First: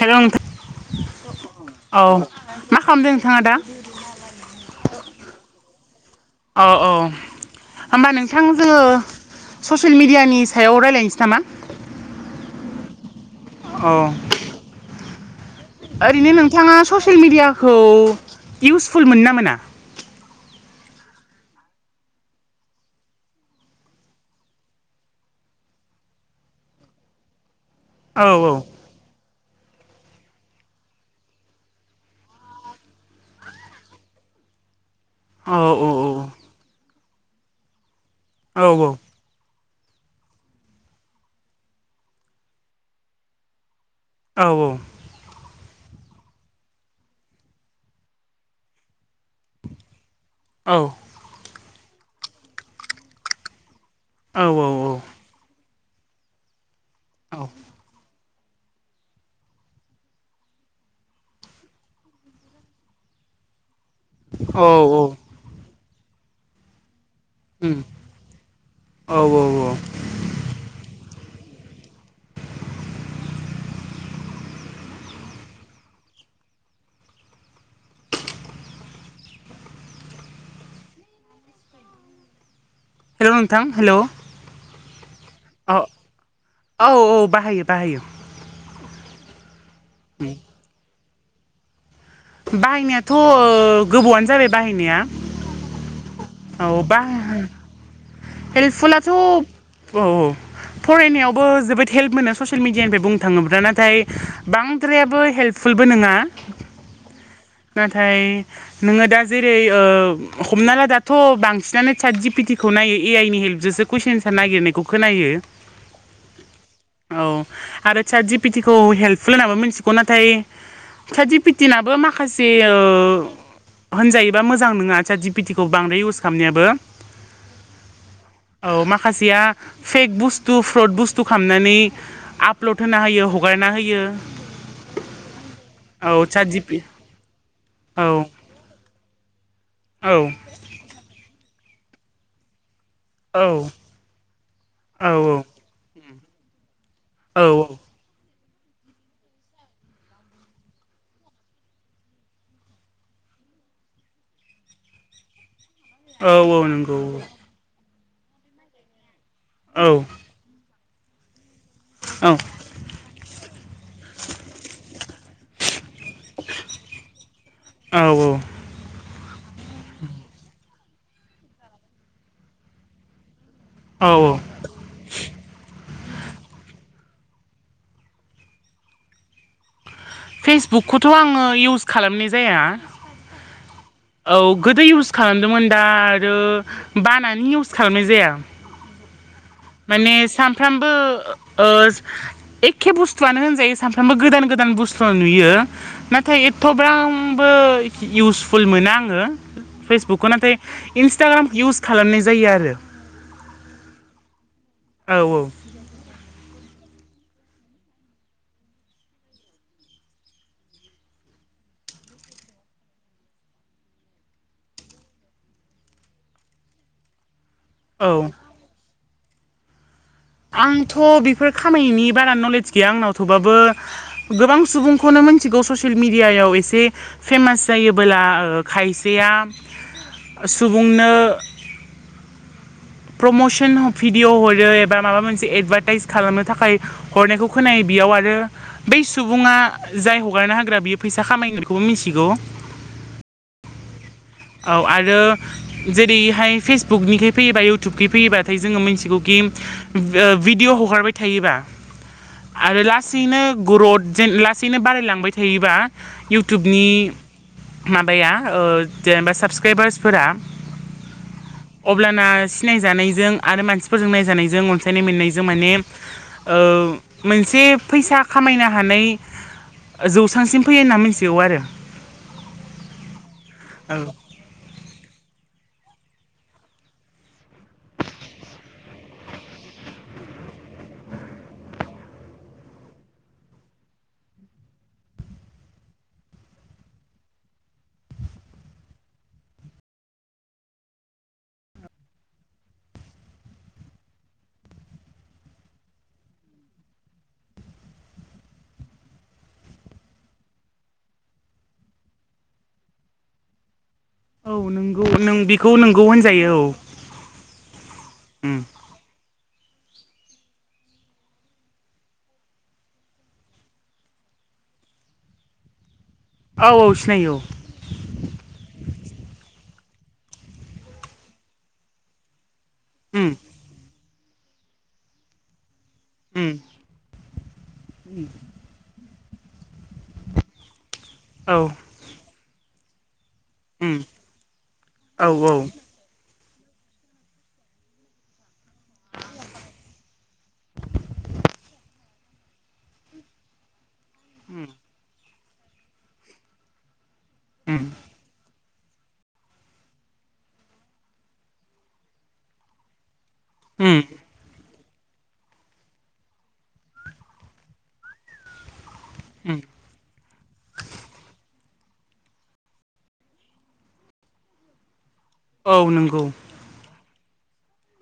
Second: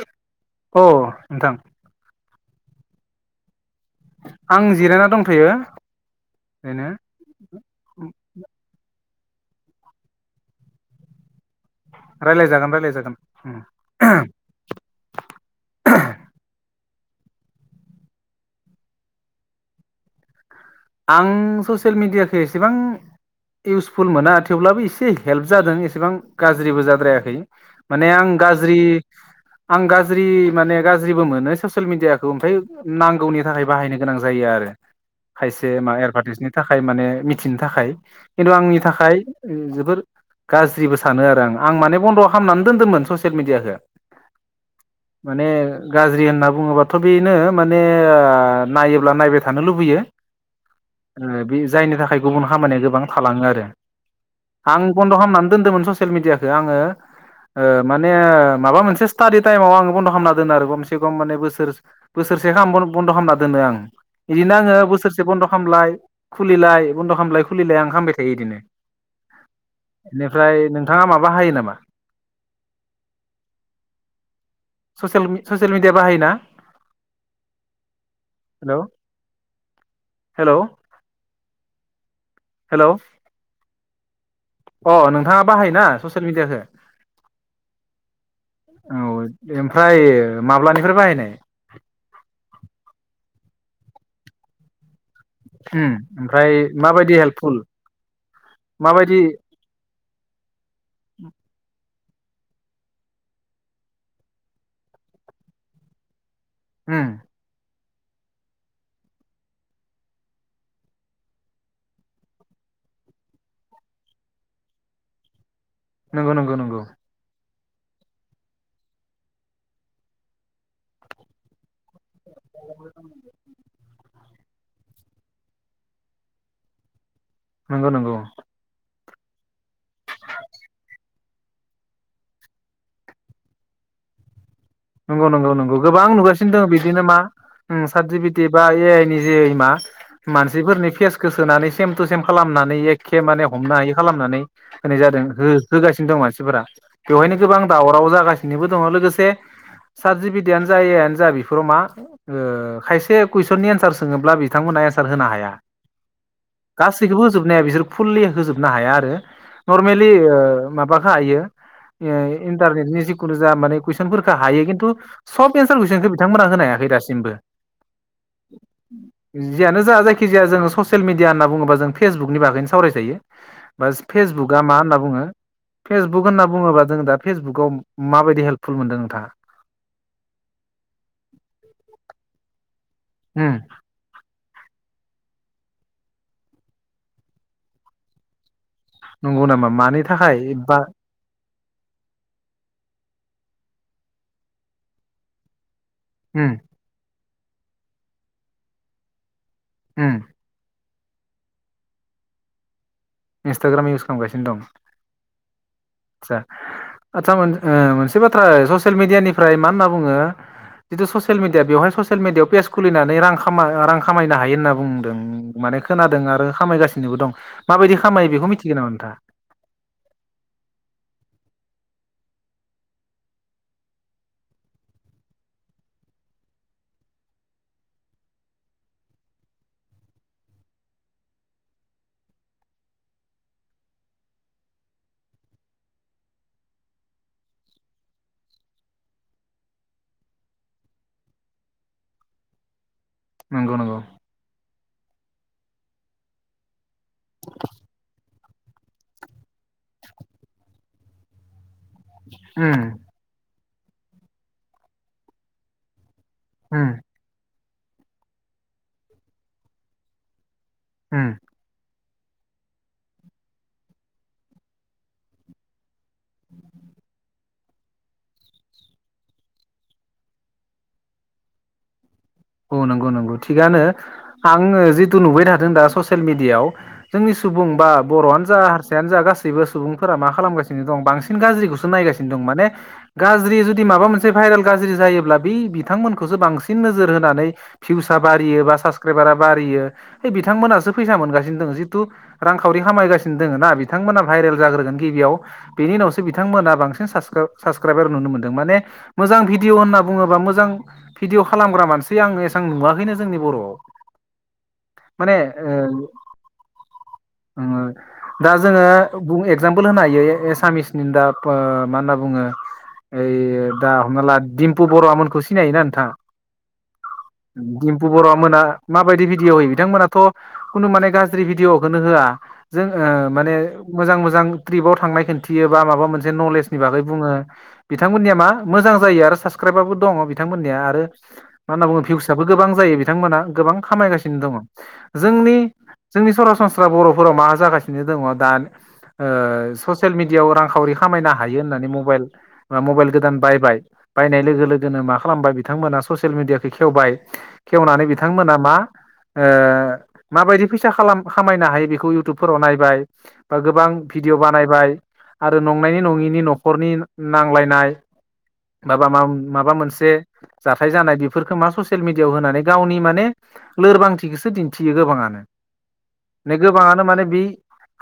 Hello नोंथां औ नोंथां। औ मा खालामदों नोंथाङा दा? फैयो। औ औ होमबा नोंथां जोङो ससियेल मिडियानि सायाव रायज्लायनोसै नामा? राय्लाय जागोन रायलाय औ जागोन। ओरैनो नोंथाङा ससियेल मिडियाखौ इउसफुल मोनो ना मोना? आं ससियेल मिडियाखौ एसेबां इउसफुल मोना थेवब्लाबो एसे हेल्प जादों एसेबां गाज्रिबो जाद्रायाखै। माने औ आं गाज्रि। आं गाज्रि माने गाज्रिबो मोनो ससियेल मिडियाखौ ओमफ्राय नांगौनि थाखाय बाहायनो गोनां जायो आरो। आरो औ खायसे औ माने एदभार्टाइसनि थाखाय माने मिथिनो थाखाय खिन्थु औ आंनि थाखाय। जोबोर गाज्रिबो सानो आरो आं आं माने बन्द' खालामनानै दोन्दोंमोन ससियेल मिडियाखौ। औ औ। माने गाज्रि होनना बुङोबाथ' बेनो माने नायोब्ला नायबाय थानो लुबैयो। औ बे जायनि थाखाय गुबुन खामानिया गोबां थालाङो आरो। आं बन्द' खालामनानै दोनदोंमोन ससियेल मिडियाखौ आङो औ माने माबा मोनसे स्टाडि टाइमाव आं बन्द' खालामना दोनो आरो गमसे गम माने बोसोर बोसोरसे गाहाम बन्द' खालामना दोनो आं। बिदिनो औ आं औ बोसोर खामलाय खुलिलाय। बन्द' खालामलाय उम खुलिलाय आं खामबाय थायो बिदिनो। औ औ औ बेनिफ्राय नोंथाङा मा बाहायो नामा? ससियेल मिडिया बाहायोना? हेलौ हेलौ हेल' नोंथां हेल'। अ नोंथाङा बाहाय ना ससियेल मिदियाखो? औ बाहायो बाहायो औ ओमफ्राय माब्लानिफ्राय बाहायनाय? बाहायनायाथ'ओ गोबावआनो जाबाय बाहायनाया। ओम ओमफ्राय औ माबायदि बाह हेल्पफुल? हेल्पफुलाथ' माबायदि औ औ फरायनायावबो जोबोद हेल्प मोनो ससियेल मिडियानिफ्राय बुंनो थाङोब्ला नाथाय बांद्रायाबो हेल्पफुलबो नङा। ओम नाथाय नोङो दा जेरै हमना ला दाथ' बांसिनानो साट जिपिटि खौ नायो ए आइ नि हेल्पजोंसो कुइसन एन्सार नागिरनायखौ खोनायो। नंगौ नंगौ नंगौ। औ आरो साड जिपिटि हेल्पफुल होनाबो मिथिगौ नाथाय साद जिपिटि। दिनाबो माखासे ओ होनजायोबा मोजां नङा साड टजिपिडि खौ बांद्राय इउस खालामनायाबो। नंगौ नंगौ। खाजया फेक बुस्तु फ्रद बुस्तु बुस्थु खालामनानै आपल'ड होना होयो हगारना होयो। नंगौ नंगौ नंगौ गोबां औ सात नुगासिनो दङ जिपि बिदिनो मा औ सार्टिफिकेट बा ए आइ नि जे मा औ मानसिफोरनि फेस सोनानै सेम थु सेम खालामनानै। एखे माने औ हमनो हायि खालामनानै होनाय औ औ जादों हो होगासिनो दं मानसिफोरा। बेवहायनो औ गोबां दावराव जागासिनोबो दङ लोगोसे [inaudible] साड जिपिडि जायआनो जा बेफोराव मा खायसे कुइसननि एन्सार सोङोब्ला बिथांमोनहा एनसार होनो हाया औ औ नंगौ गासैखौबो होजोबनाया बिसोर। फुलै होजोबनो हाया आरो औ नर्मेलि ओ माबाखो हायो। ए इन्टारनेटनि जिखुनु जा माने कुइसफोनखो हायो खिन्थु सब एन्सार कुइसनखो बिथांमोना होनोहायाखै दासिमबो। औ औ जियानो जा जायखिजाया जोङो ससियेल मिडिया होनना बुङोबा जों फेसबुकनि बागैनो सावरायजायो। बास औ फेसबुकआ मा होनना बुङो। फेसबुक होनना बुङोब्ला जों दा फेसबुकाव माबायदि हेल्पफुल मोनदों नोंथाङा? फेसबुकखौथ' आङो इउस खालामनाय जाया। ओम। औ गोदो इउस खालामदोंमोन दा आरो बानानै इउस खालामनाय जाया। नंगौ नामा मानि माने थाखाय बा सानफ्रामबो ओ एखे बुस्थुआनो होनजायो सानफ्रामबो गोदान गोदान बुस्थु नुयो नाथाय उम एथ'ब्राम बो इउसफुल मोना आङो उम फेसबुकखौ नाथाय इन्स्टाग्राम इउस खालामनाय जायो आरो। इन्स्टाग्राम इउस खालामगासिनो दं? औ औ। आतसा मोन मोनसे बाथ्रा ससियेल मिडियानिफ्राय मा होनना बुङो जिथु ससियेल मिडिया बेवहाय ससियेल मिडियायाव पेज खुलिनानै रां खामा रां खामायनो हायो होनना बुंदों माने खोनादों आरो खामायगासिनोबो दं माबायदि खामायो औ बेखौ मिथिगोन नामा नोंथाङा? आंथ' बेफोर खामायनायनि बारा नलेज गैया आंनाव थेवबाबो गोबां सुबुंखौनो मिथिगौ ससेयेल मिदियायाव एसे फेमास जायोबोला ओ खायसेया सुबुंनो प्रमसन भिडिअ' हरो एबा माबा मोनसे एदभार्टाइस खालामनो थाखाय हरनायखौ खोनायो। बेयाव आरो बै सुबुङा जाय हगारनो होग्रा बियो फैसा खामायगोन बेखौबो मिथिगौ। [inaudible] नंगौ नंगौ। औ आरो जेरैहाय फेसबुकनिखै फैयोबा इउटुबखै फैयोबाथाय जोङो मिथिगौखि ओ भिडिय' हगारबाय थायोबा आरो उम लासैनो ग्रथ जेन लासैनो बारायलांबाय थायोबा इउटुबनि उम माबाया ओ जेनेबा साबसक्राइबार्सफोरा [unintelligible] अब्लाना सिनायजानायजों आरो मानसिफोरजों नायजानायजों अनसायनाय मोननायजों माने ओ मोनसे फैसा खामायनो हानाय जौसांसिम फैयो होनना मिथिगौ आरो। औ नंगौ नंगौ थिगानो आङो जि थु नुबाय थादों दा ससियेल मिडियाआव जोंनि सुबुं बा बर'आनो जा हारसायानो जा गासैबो सुबुंफोरा मा खालामगासिनो दं बांसिन गाज्रिखौसो नायगासिनो दं माने गाज्रि जुदि माबा मोनसे भाइरेल गाज्रि जायो ब्ला बे बिथांमोनखौसो बांसिन नोजोर होनानै भिउसआ बारियो बा साबसक्राइबारा बारियो बे बिथांमोनासो फैसा मोनगासिनो दङ जितु रांखावरि खामायगासिनो दङ ना बिथांमोना भाइरेल जाग्रोगोन गिबियाव बेनि उावसो बिथांमोना बांसिन साब्सक्रा साब्स साब्सक्राइबार नुनो मोनदों माने मोजां भिडअ होनना बुङोबा मोजां भिडिअ खालामग्रा मानसि आं ए आं नुवाखैनो जोंनि बर'आव। औ नोंगौ माने नों बेखौ नोंगौ होनजायो औ। ओ दा उम जोङो बुं एगजामपोल होनो हायो एसामिसनि दाब ओ मा होनना बुङो ओइ दा हमना ला दिडिम्पु बरुवा मोनखौ सिनायोना नोंथाङा? औ औ सिनायो औ। दिम्पु बरुवा'आ मोना माबायदि भिडिअ' होयो बिथांमोनाथ' खुनु माने गाज्रि भिडिअ'खौनो होआ। जों औ उम ओ माने मोजां मोजां ट्रिपाव थांनाय खिनथियो बा माबा मोनसे उम नलेजनि बागै बुङो बिथांमोननिया मा मोजां जायो आरो साब्सक्राइबारबो दङ बिथांमोननिया आरो औ मा होनना बुङो भिउसआबो गोबां जायो बिथांमोना। गोबां उम खामायगासिनो दङ औ औ जोंनि उम जोंनि सरा सोरबा-सोरबा बर'फोराव मा जागासिनो दंङ दा ओ ससियेल मिडियायाव रांखावरि खामायनो हायो होननानै मबाइल बा मबाइल गोदान बायबाय बायनाय लोगो लोगोनो मा खालामबाय बिथांमोना ससियेल मिेडियाखौ खेवबाय खेवनानै बिथांमोना मा ओ माबायदि फैसा खामायनो हायो बेखौ इउटुबफोराव नायबाय बा गोबां उम भिडिय' बानायबाय आरो नंनायनि नङिनि न'खरनि नांलायनाय माबा मा-माबा मोनसे जाथाय जानाय बेफोरफोरखौ मा स सियेल मिडियाआव होनानै गावनि माने लोरबांथिखौसो दिन्थियो गोबाङा औ नंगौ औ नो गोबाङानो माने बे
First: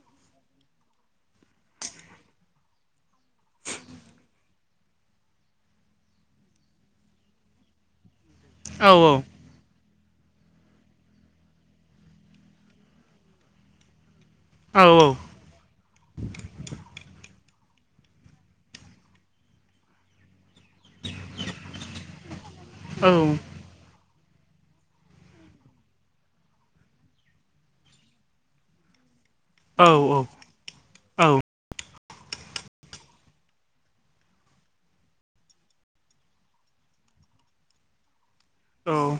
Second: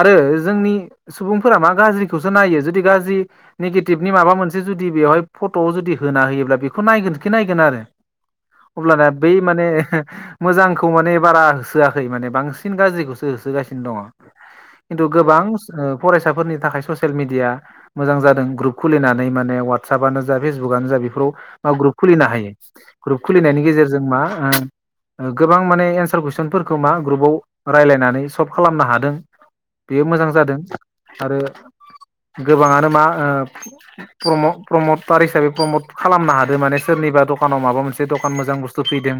आरो जोंनि सुबुंफोरा मा गाज्रिखौसो नायो जुदि गाज्रि नेगेटिभनि माबा मोनसे जुदि जुदि बेवहाय फट'आव जुदि होना होयोब्ला बेखौ नायगोनखि नायगोन आरो। अब्लाना औ बै औ माने मोजांखौ माने बारा होसोआखै माने बांसिन गाज्रिखौसो होसोगासिनो दङ। औ खिन्थु गोबां ओ फरायसाफोरनि थाखाय ससियेल मिडिया मोजां जादों ग्रुप खुलिनानै माने वाट्सपनो जा फेसबुकनो जा बेफोराव मा ग्रुप खुलिनो हायो। औ ग्रुप खुलिनायनि गेजेरजों मा गोबां माने एन्सार कुइसनफोरखौ मा ग्रुपाव रायज्लायनानै सल्भ खालामनो हादों। औ बेयो मोजां जादों आरो औ गोबाङानो मा प्र-प्रमटार हिसाबै प्रमट खालामनो हादों माने सोरनि एबा दखानाव माबा मोनसे दखान मोजां बुस्थु फैदों औ ओं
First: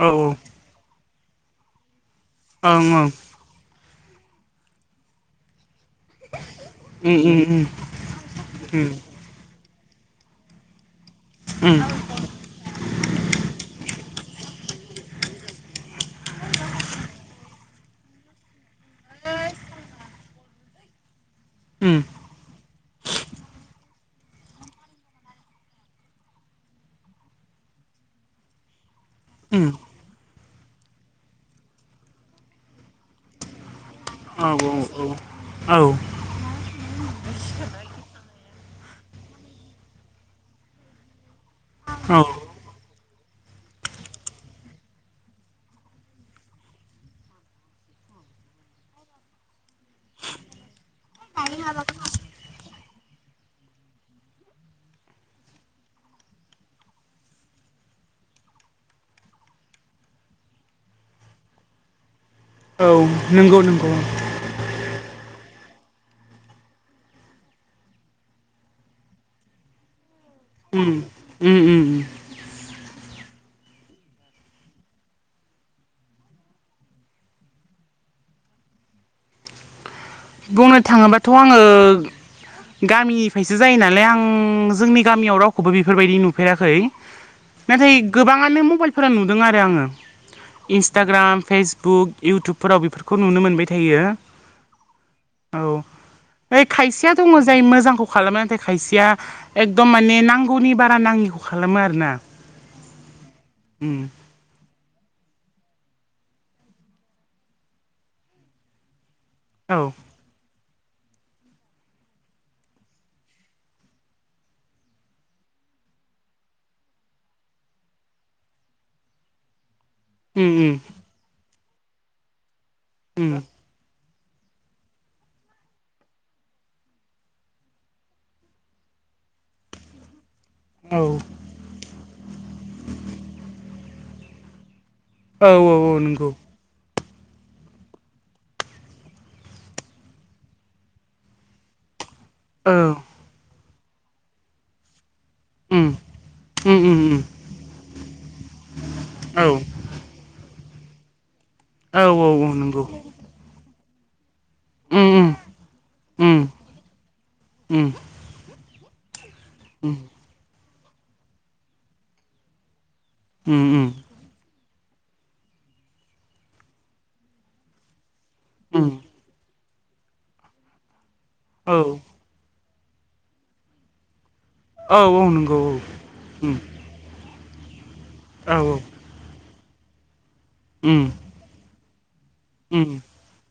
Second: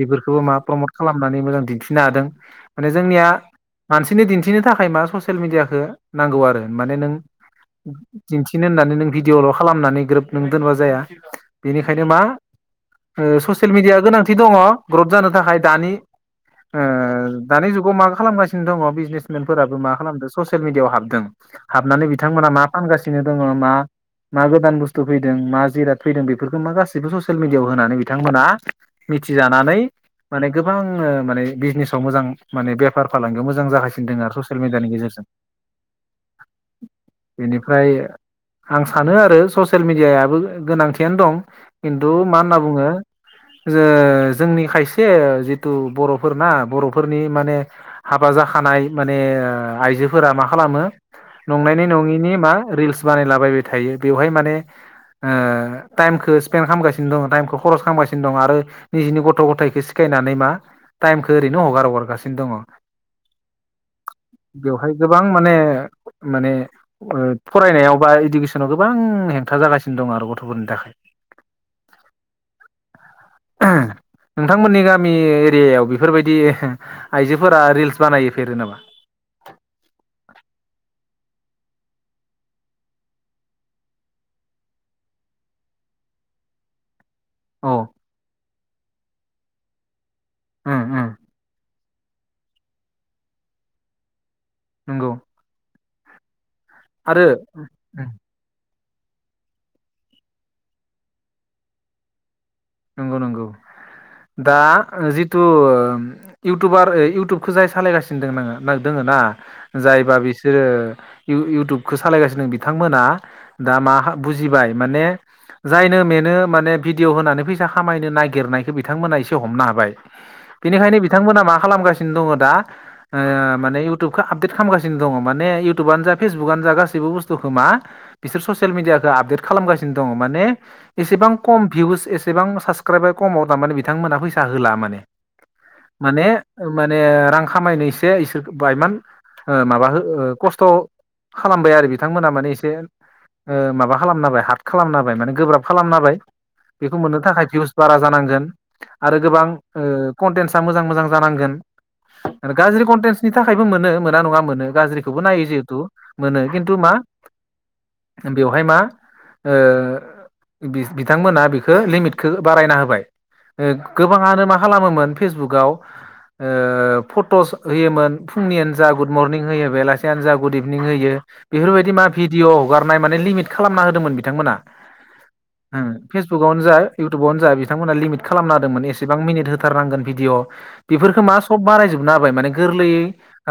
ओं मा प्रमट खालामनानै मोजां दिन्थिनो हादों। माने उम उम जोंनिया मानसिनि दिन्थिनो थाखाय मा ससियेल मिडियाखो नांगौ आरो माने नों उम दिन्थिनो होननानै नों उम भिडिय'ल' खालामनानै ग्रोब नों दोनबा जाया बेनिखायनो मा ओ ससियेल मिडिया गोनांथि दंङ ग्रथ जानो थाखाय दानि ओ दानि जुगाव मा खालामगा दं बिजनेसमेनफोराबो मा खालामदों ससियेल मिडियाआव हाबदों उम उम हाबनानै बिथांमोना मा फानगासिनो दंङ मा मा गोदान बुस्थु फैदों मा जिराद फैदों बेफोरखौ मा गासिबो ससियेल मिडियाआव होननानै बिथांमोना उम मिथिजानानै माने गोबां माने बिजनेसाव मोजां माने बेफार फालांगियाव मोजां जागा सिनोदों आरो औ ससियेल मिडियानि गेजेरजों औ बेनिफ्राय आं सानो आरो ससियेल मिडियाबो गोनांथियानो दं खिन्थु औ मा होनना बुंङो ओ जोंनि खायसे जिथु बर'फोरना बर'फोरनि माने हाबा जा खानाय माने आइजोफोरा मा खालामो नंनायनि नङिनि मा रिल्स बानायलाबायबाय थायो बेवहाय माने ओ टाइमखौ स्पेन्ड खामगासिनो दं टाइमखौ खरस खालामगासिनो दं आरो निजिनि गथ' गथायखो सिखायनानै मा टाइमखो ओरैनो हगार हगारगासि औ नंगौ नंगौ बेवहाय गोबां माने माने फरायनायाव बा इडुकेसनाव गोबां हेंथा जागासि दं आरो गथ'फोरनि थाखाय अम अम अम नोंथांमोननि गामि एरियायाव बेफोरबायदि आइजोफोरा रिल्स बानायोफेरो नामा। बुंनो थाङोबाथ' आंङो गामिनिफ्रायसो जायो नालाय आं जोंनि गामियाव रावखौबो बेफोरबायदि नुफेराखै औ नाथाय गोबाङानो मबाइलफोरा नुदों आरो आंङो उम उम इन्स्टाग्राम फेस बुक इयउटुबफोराव बेफोरखौ नुनो मोनबाय थायो। नंगौ औ खायसेया आरो दंङ जाय मोजांखौ उम खालामना खायसेया एकदम माने नांगौनि बारा नाङिखौ खालामो आरोना। नंगौ नंगौ उम दा अ जिथु इउटुबार ओ इउटुबखौ जाय सालायगासिनो दं आङो दोङो ना औ जायबा बिसोरो इउ इउटुबखौ सालायगासिनो दों बिथांमोना दा मा बुजिबाय माने जायनो मेनो माने भिडिअ' होनानै फै सा खामायनो नागिरनायखौ बिथांमोना एसे हमनो हाबाय उम उम बेनिखायनो बिथांमोना मा खालामगासिनो दङ दा ओ उम माने युत इउटुबखौ आपदेट खालामगासिनो दङ माने इउटुबानो जा फेसबुकानो जा गासैबो बुस्थुखौ मा बिसोर ससियेल मिडियाखौ आपदेट खालामगासिनो दङ माने औ एसेबां खम भिउस एसेबां साबस्क्राइबार कमाव तारमाने बिथांमोनहा फैसा होला माने औ औ औ माने नंगौ। माने रां खामायनो एसे इसोर बाहायमान ओ माबा हो खस्थ' खालामबाय आरो बिद बिथांमोना माने एसे औ ओ माबा खालामना होबाय हार्ड खालामना होबाय माने गोब्राब उम खालामना होबाय उम बेख खौ उम मोननो उम थाखाय भिउस बारा जानांगोन आरो गोबां औ ओ कन्टेन्सा मोजां मोजां जानांगोन। औ औ आरो नंगौ गाज्रि कन्टेन्सनि थाखायबो मोनो। मोना नङा मोनो गाज्रिखौबो उम नायो जिहेथु उम मोनो किन्थु मा उम बेवहाय मा उम ओ बि-बिथांमोनहा बिखो लिमिटखो बारायना होबाय। ओ उम गोबाङानो मा खालामोमोन फेसबुकाव ओ फट'स होयोमोन फुंनियानो उम जा उम गुड मरनिं होयो बेलासियानो जा गुड इभिनिं होयो औ बेफोरबायदि मा भिडिअ' हगारनाय माने लिमिट खालामना होदोंमोन बिथांमोना औ औ नंगौ औ ओम फेस उम बुकावनो जा इउटुबावनो जा बिथांमोना लिमिट खालामना औ उम होदोंमोन एसेबां मिनिट होथारनांगोन भिडिअ' उम बेफोरखौ मा सब बारायजोबना होबाय माने उम गोरलैयै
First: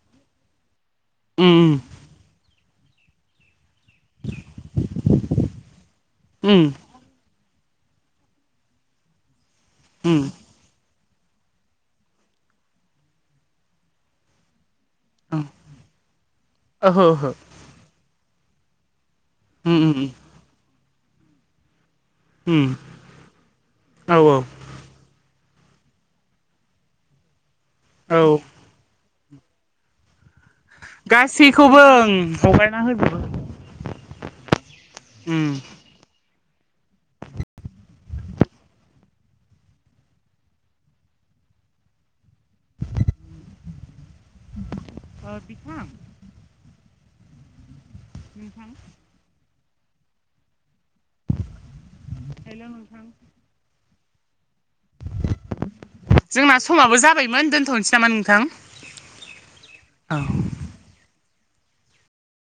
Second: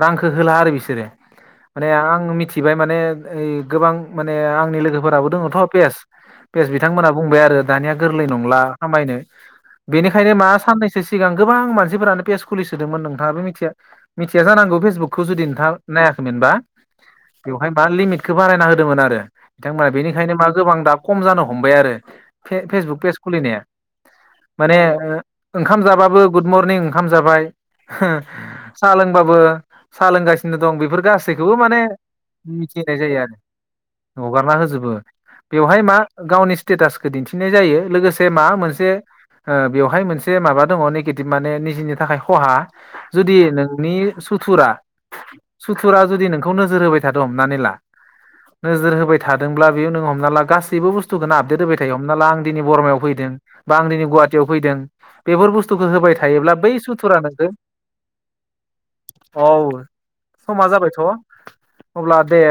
रांखौ होला आरो बिसोर। उम सोरो माने आं मिथिबाय माने ओइ गोबां माने आंनि लोगोफोराबो दङथ' पेज पेज उम बिथांमोनहा बुंबाय आरो दानिया गोरलै नंला खामायनो उम बेनिखायनो मा साननैसो सो सिगां गोबां मानसिफोरानो पेज खुलिसोदोंमोन नोंथाङाबो मिथिया मिथिया जानांगौे फेसबु बुकखौ जुदि नोंथा नायाखैमोनबा ओहो ओहो बेवहाय मा लिमिटखौ बारायना होदोंमोन आरो। उम बिथांमोना उम बेनिखायनो मा गोबां दा कम जानो हमबाय आरो। उम फे-फेसबुक पेज खुलिनाया औ औ माने ओ ओंखाम जाबाबो गुड मरनिं ओंखाम जाबाय औ साहा लोंबाबो साहा लोंगासिनो सिनो दं बेफोर गासैखौबो माने ओं हगारना मिथिनाय होजोबो जायो आरो। हगारना होजोबो उम बेवहाय मा गावनि स्टेटास खो दिन्थिनाय जायो लोगोसे माबा मोनसे ओ बेवहाय मोनसे माबा दङ नेगेटिभ माने निजिनि थाखाय खहा जुदि नोंनि सुथुरा ओ बिथां सुथुरा जुदि नोंखौ नोजोर होबाय थादों हमनानै ला नोजोर होबाय थादों ब्ला बेयावनो हमना ला गासैबो बुस्थुखौनो आपदेट होब थायो हमना ला आं दिनै हेल' बरमायाव नोंथां फैदों बा आं दिनै गुवात तियाव फैदों बेफोर बुस्थुखौ होबाय थायोब्ला जोंना बै समाबो सुथुरा नोंजों जाबायमोन दोनथ'नोसै नामा नोंथां औ औ समा जाबायथ' अब्ला दे।